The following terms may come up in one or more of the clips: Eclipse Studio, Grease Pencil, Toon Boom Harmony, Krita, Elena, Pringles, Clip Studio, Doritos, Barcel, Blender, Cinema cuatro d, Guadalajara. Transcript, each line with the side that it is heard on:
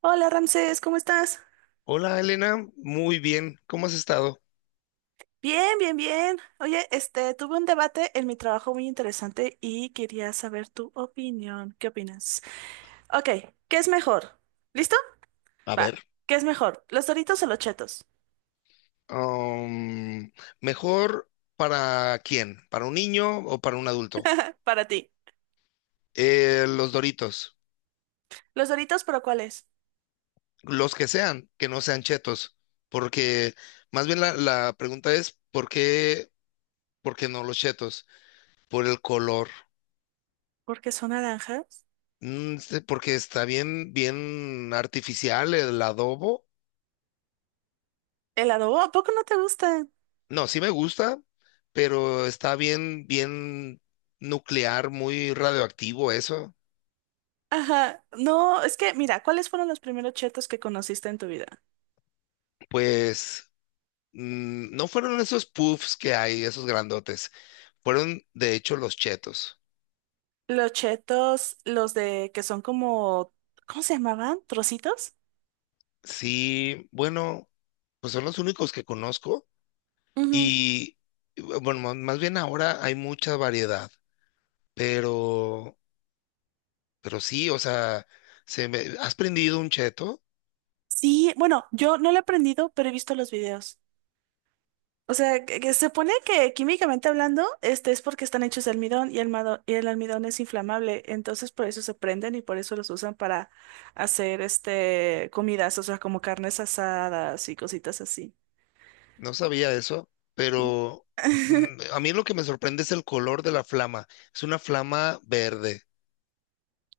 right: Hola Ramsés, ¿cómo estás?
left: Hola Elena, muy bien, ¿cómo has estado?
right: Bien, bien, bien. Oye, tuve un debate en mi trabajo muy interesante y quería saber tu opinión. ¿Qué opinas? Ok, ¿qué es mejor? ¿Listo?
left: A
right: Va.
left: ver,
right: ¿Qué es mejor? ¿Los Doritos o los Chetos?
left: Am, ¿mejor para quién? ¿Para un niño o para un adulto?
right: Para ti.
left: Los Doritos,
right: ¿Los Doritos, pero cuáles?
left: los que sean, que no sean chetos, porque más bien la pregunta es, ¿por qué no los chetos? Por el color.
right: Porque son naranjas.
left: Porque está bien, bien artificial el adobo.
right: ¿Helado? Oh, ¿a poco no te gustan?
left: No, sí me gusta, pero está bien, bien nuclear, muy radioactivo eso.
right: Ajá. No, es que, mira, ¿cuáles fueron los primeros Chetos que conociste en tu vida?
left: Pues no fueron esos puffs que hay, esos grandotes. Fueron, de hecho, los chetos.
right: Los Chetos, los de que son como, ¿cómo se llamaban? ¿Trocitos?
left: Sí, bueno, pues son los únicos que conozco.
right: Ujú.
left: Y bueno, más bien ahora hay mucha variedad. Pero, pero sí, o sea, ¿has prendido un cheto?
right: Sí, bueno, yo no lo he aprendido, pero he visto los videos. O sea, que se supone que químicamente hablando, es porque están hechos de almidón y y el almidón es inflamable, entonces por eso se prenden y por eso los usan para hacer comidas, o sea, como carnes asadas y cositas así.
left: No sabía eso, pero mm, a mí lo que me sorprende es el color de la flama. Es una flama verde.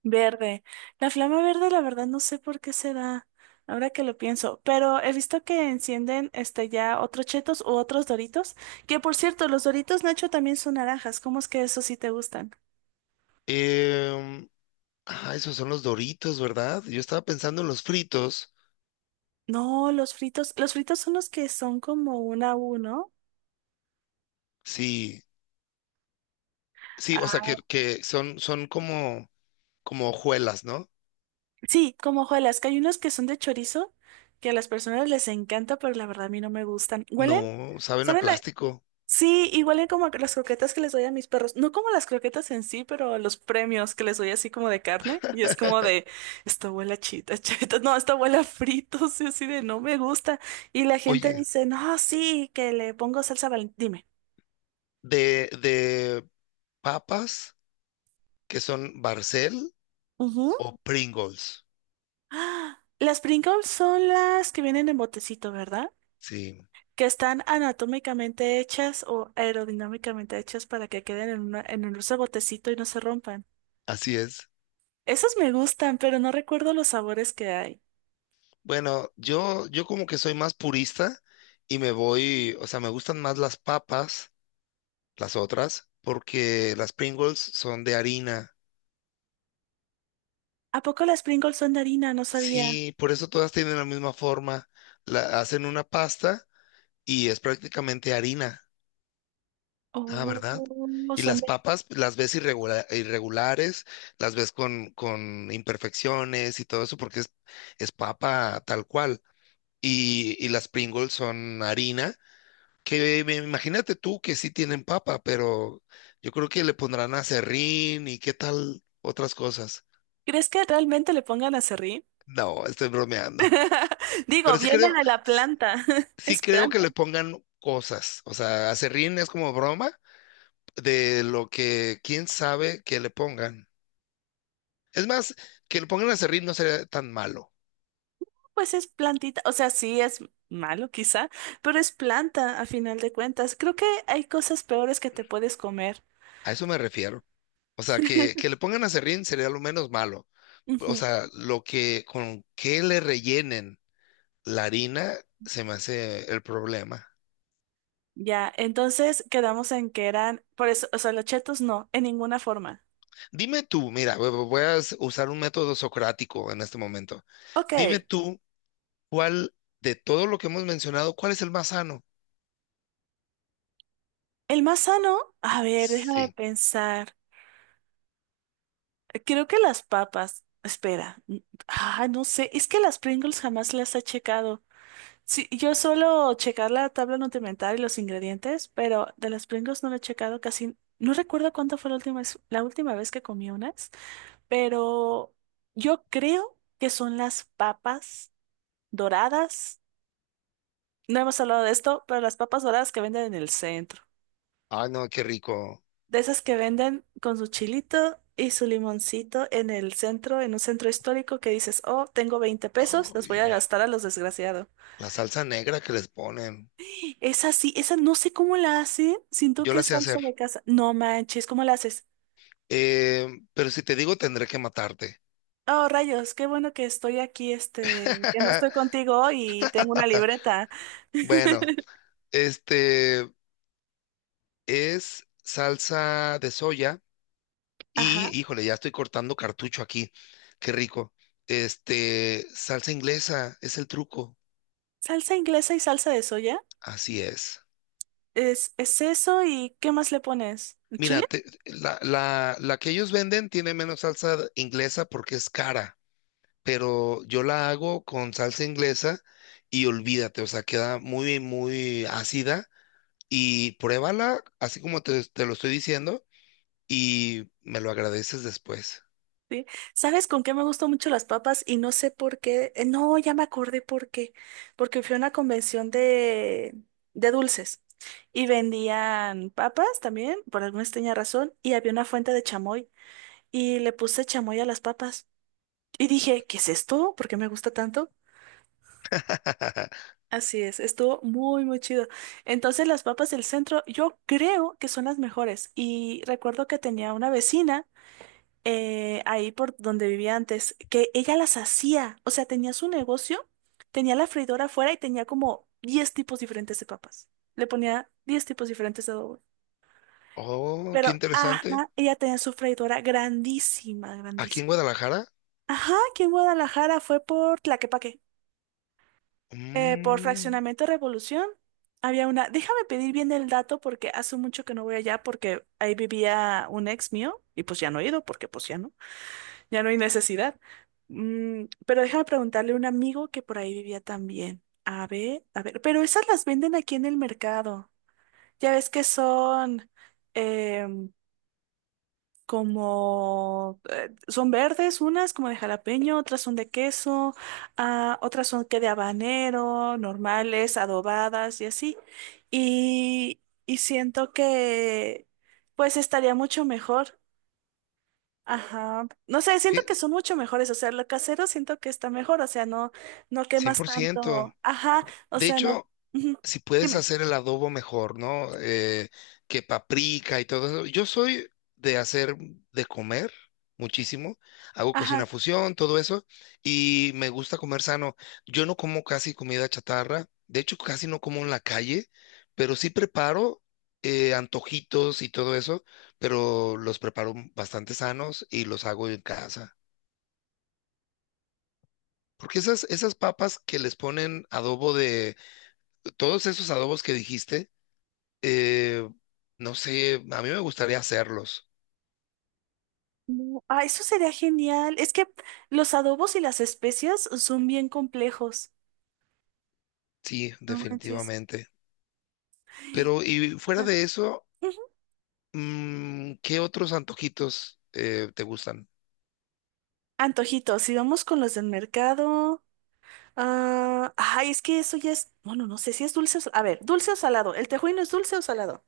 right: Verde. La flama verde, la verdad, no sé por qué se da, ahora que lo pienso, pero he visto que encienden ya otros chetos u otros doritos, que por cierto, los doritos Nacho también son naranjas, ¿cómo es que esos sí te gustan?
left: Em, Ah, esos son los Doritos, ¿verdad? Yo estaba pensando en los fritos.
right: No, los fritos son los que son como una U, ¿no?
left: Sí, sí, o sea
right: Ah,
left: que son, son como, como hojuelas, ¿no?
right: sí, como hojuelas, que hay unos que son de chorizo, que a las personas les encanta, pero la verdad a mí no me gustan. ¿Huelen?
left: No, saben a
right: ¿Saben?
left: plástico.
right: Sí, igual en como las croquetas que les doy a mis perros. No como las croquetas en sí, pero los premios que les doy así como de carne. Y es como de, esta abuela chita, cheta, no, esta abuela fritos, y así de, no me gusta. Y la gente
left: Oye,
right: dice, no, sí, que le pongo salsa Valentina. Dime.
left: de papas que son Barcel
right: Ujú.
left: o Pringles.
right: ¡Ah! Las Pringles son las que vienen en botecito, ¿verdad?
left: Sí,
right: Que están anatómicamente hechas o aerodinámicamente hechas para que queden en un dulce botecito y no se rompan.
left: así es.
right: Esos me gustan, pero no recuerdo los sabores que hay.
left: Bueno, yo como que soy más purista y me voy, o sea, me gustan más las papas, las otras, porque las Pringles son de harina.
right: ¿A poco las Pringles son de harina? No sabía.
left: Sí, por eso todas tienen la misma forma. La, hacen una pasta y es prácticamente harina. Ah,
right: Oh,
left: ¿verdad?
right: no
left: Y
right: son
left: las
right: de...
left: papas las ves irregulares, las ves con imperfecciones y todo eso porque es papa tal cual. Y las Pringles son harina, imagínate tú que sí tienen papa, pero yo creo que le pondrán aserrín y qué tal otras cosas.
right: ¿Crees que realmente le pongan aserrín?
left: No, estoy bromeando.
right: Digo,
left: Pero sí
right: viene
left: creo.
right: de la planta.
left: Sí
right: Es
left: creo que
right: planta.
left: le pongan cosas. O sea, aserrín es como broma de lo que quién sabe que le pongan. Es más, que le pongan aserrín no sería tan malo.
right: Pues es plantita. O sea, sí es malo quizá, pero es planta a final de cuentas. Creo que hay cosas peores que te puedes comer.
left: A eso me refiero. O sea, que le pongan aserrín sería lo menos malo. O
right: Ujú.
left: sea, lo que con qué le rellenen la harina se me hace el problema.
right: Ya, entonces quedamos en que eran... Por eso, o sea, los chetos no, en ninguna forma.
left: Dime tú, mira, usar un método socrático en este momento. Dime
right: Ok.
left: tú, ¿cuál de todo lo que hemos mencionado, cuál es el más sano?
right: El más sano, a ver, déjame
left: Sí.
right: pensar. Creo que las papas, espera, ah, no sé, es que las Pringles jamás las he checado. Sí, yo suelo checar la tabla nutrimental y los ingredientes, pero de las Pringles no lo he checado casi. No recuerdo cuánto fue la última vez que comí unas, pero yo creo que son las papas doradas. No hemos hablado de esto, pero las papas doradas que venden en el centro.
left: Ay, no, qué rico.
right: De esas que venden con su chilito y su limoncito en el centro, en un centro histórico que dices, oh, tengo 20 pesos, los voy a
left: Ay,
right: gastar a los desgraciados.
left: la salsa negra que les ponen.
right: Esa sí, esa no sé cómo la hace, siento
left: Yo
right: que
left: la
right: es
left: sé
right: salsa
left: hacer.
right: de casa. No manches, ¿cómo la haces?
left: Eh, pero si te digo, tendré que matarte.
right: Oh, rayos, qué bueno que estoy aquí, que no estoy contigo y tengo una libreta.
left: Bueno, este es salsa de soya y,
right: Ajá.
left: híjole, ya estoy cortando cartucho aquí. Qué rico. Salsa inglesa es el truco.
right: Salsa inglesa y salsa de soya.
left: Así es.
right: Es eso y ¿qué más le pones? ¿Chile?
left: Mira, la que ellos venden tiene menos salsa inglesa porque es cara. Pero yo la hago con salsa inglesa y olvídate, o sea, queda muy, muy ácida y pruébala así como te lo estoy diciendo y me lo agradeces después.
right: Sí. ¿Sabes con qué me gustan mucho las papas? Y no sé por qué. No, ya me acordé por qué. Porque fui a una convención de dulces y vendían papas también, por alguna extraña razón, y había una fuente de chamoy y le puse chamoy a las papas. Y dije, ¿qué es esto? ¿Por qué me gusta tanto? Así es, estuvo muy, muy chido. Entonces las papas del centro yo creo que son las mejores. Y recuerdo que tenía una vecina. Ahí por donde vivía antes, que ella las hacía. O sea, tenía su negocio, tenía la freidora afuera y tenía como 10 tipos diferentes de papas. Le ponía 10 tipos diferentes de adobo.
left: Oh, qué
right: Pero,
left: interesante.
right: ajá, ella tenía su freidora grandísima,
left: Aquí en
right: grandísima.
left: Guadalajara,
right: Ajá, aquí en Guadalajara fue por Tlaquepaque, por
left: mm,
right: Fraccionamiento Revolución. Había una, déjame pedir bien el dato porque hace mucho que no voy allá porque ahí vivía un ex mío y pues ya no he ido porque pues ya no. Ya no hay necesidad. Pero déjame preguntarle a un amigo que por ahí vivía también. A ver, pero esas las venden aquí en el mercado. Ya ves que em, son verdes, unas como de jalapeño, otras son de queso, ah, otras son que de habanero, normales, adobadas y así. Y siento que pues estaría mucho mejor. Ajá. No sé, siento que
left: fí-
right: son mucho mejores, o sea, lo casero siento que está mejor, o sea, no, no
left: cien
right: quemas
left: por ciento.
right: tanto. Ajá, o
left: De
right: sea, no.
left: hecho,
right: Ujú.
left: si puedes
right: Dime.
left: hacer el adobo mejor, ¿no? Que paprika y todo eso. Yo soy de hacer de comer muchísimo. Hago cocina
right: Ajá.
left: fusión, todo eso. Y me gusta comer sano. Yo no como casi comida chatarra. De hecho, casi no como en la calle, pero sí preparo antojitos y todo eso, pero los preparo bastante sanos y los hago en casa. Porque esas papas que les ponen adobo de, todos esos adobos que dijiste, Eh, no sé, a mí me gustaría hacerlos,
right: No, ah, eso sería genial. Es que los adobos y las especias son bien complejos.
left: sí,
right: No manches.
left: definitivamente.
right: Ay,
left: Pero y fuera
right: ajá.
left: de eso,
right: Ujú.
left: ¿qué otros antojitos te gustan?
right: Antojitos, si vamos con los del mercado. Ah, ay, es que eso ya es. Bueno, no sé si es dulce o a ver, dulce o salado. ¿El tejuino es dulce o salado?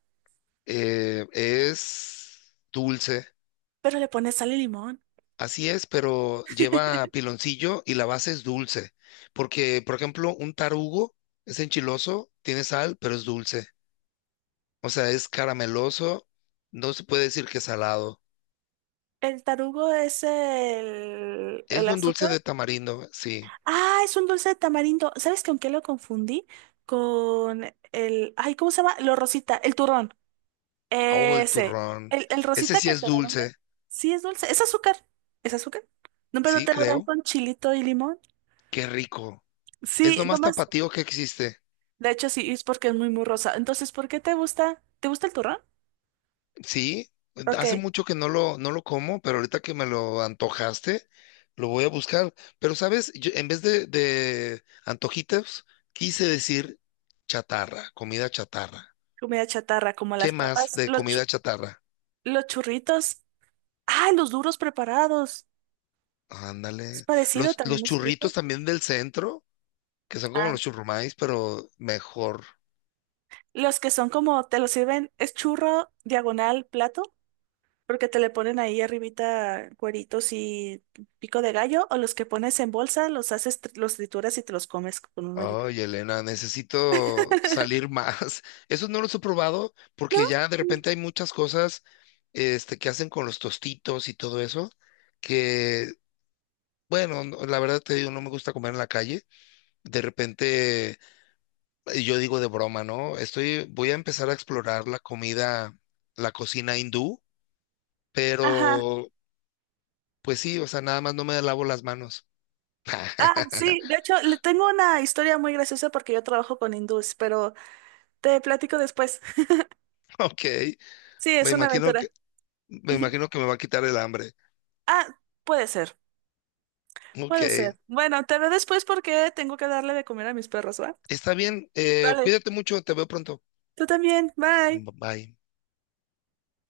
left: Es dulce,
right: Pero le pones sal y limón.
left: así es, pero lleva piloncillo y la base es dulce. Porque, por ejemplo, un tarugo es enchiloso, tiene sal, pero es dulce. O sea, es carameloso, no se puede decir que es salado.
right: El tarugo es el
left: Es un dulce
right: azúcar.
left: de tamarindo, sí.
right: Ah, es un dulce de tamarindo. ¿Sabes con qué lo confundí? Con el... Ay, ¿cómo se llama? Lo rosita, el turrón.
left: Oh, el
right: Ese.
left: turrón.
right: El
left: Ese
right: rosita
left: sí
right: que
left: es
right: te lo venden.
left: dulce,
right: Sí, es dulce. Es azúcar. ¿Es azúcar? No, pero
left: sí,
right: te lo dan
left: creo.
right: con chilito y limón.
left: Qué rico. Es
right: Sí,
left: lo más
right: nomás.
left: tapatío que existe.
right: De hecho, sí, es porque es muy, muy rosa. Entonces, ¿por qué te gusta? ¿Te gusta el turrón?
left: Sí, hace
right: Ok.
left: mucho que no lo como, pero ahorita que me lo antojaste, lo voy a buscar. Pero, ¿sabes? Yo, en vez de antojitos, quise decir chatarra, comida chatarra.
right: Comida chatarra, como
left: ¿Qué
right: las
left: más
right: papas,
left: de comida chatarra?
right: los churritos. Ah, los duros preparados. Es
left: Ándale.
right: parecido,
left: Los
right: también es
left: churritos
right: frito.
left: también del centro, que son como
right: Ah,
left: los churrumais, pero mejor.
right: los que son como, te lo sirven, es churro diagonal plato, porque te le ponen ahí arribita cueritos y pico de gallo, o los que pones en bolsa, los haces, los trituras y te los comes con un hoyito.
left: Ay, Elena, necesito salir más. Esos no los he probado
right: ¿No?
left: porque ya de
right: Sí.
left: repente hay muchas cosas que hacen con los tostitos y todo eso, que, bueno, la verdad te digo, no me gusta comer en la calle. De repente, yo digo de broma, ¿no? Estoy, voy a empezar a explorar la comida, la cocina hindú,
right: Ajá.
left: pero pues sí, o sea, nada más no me lavo las manos.
right: Ah, sí, de hecho, le tengo una historia muy graciosa porque yo trabajo con hindús, pero te platico después.
left: Ok,
right: Sí,
left: me
right: es una
left: imagino que,
right: aventura.
left: me
right: Ujú.
left: imagino que me va a quitar el hambre.
right: Ah, puede ser,
left: Ok.
right: puede ser. Bueno, te veo después porque tengo que darle de comer a mis perros, ¿va?
left: Está bien,
right: Dale.
left: cuídate mucho, te veo pronto.
right: Tú también, bye.
left: Bye.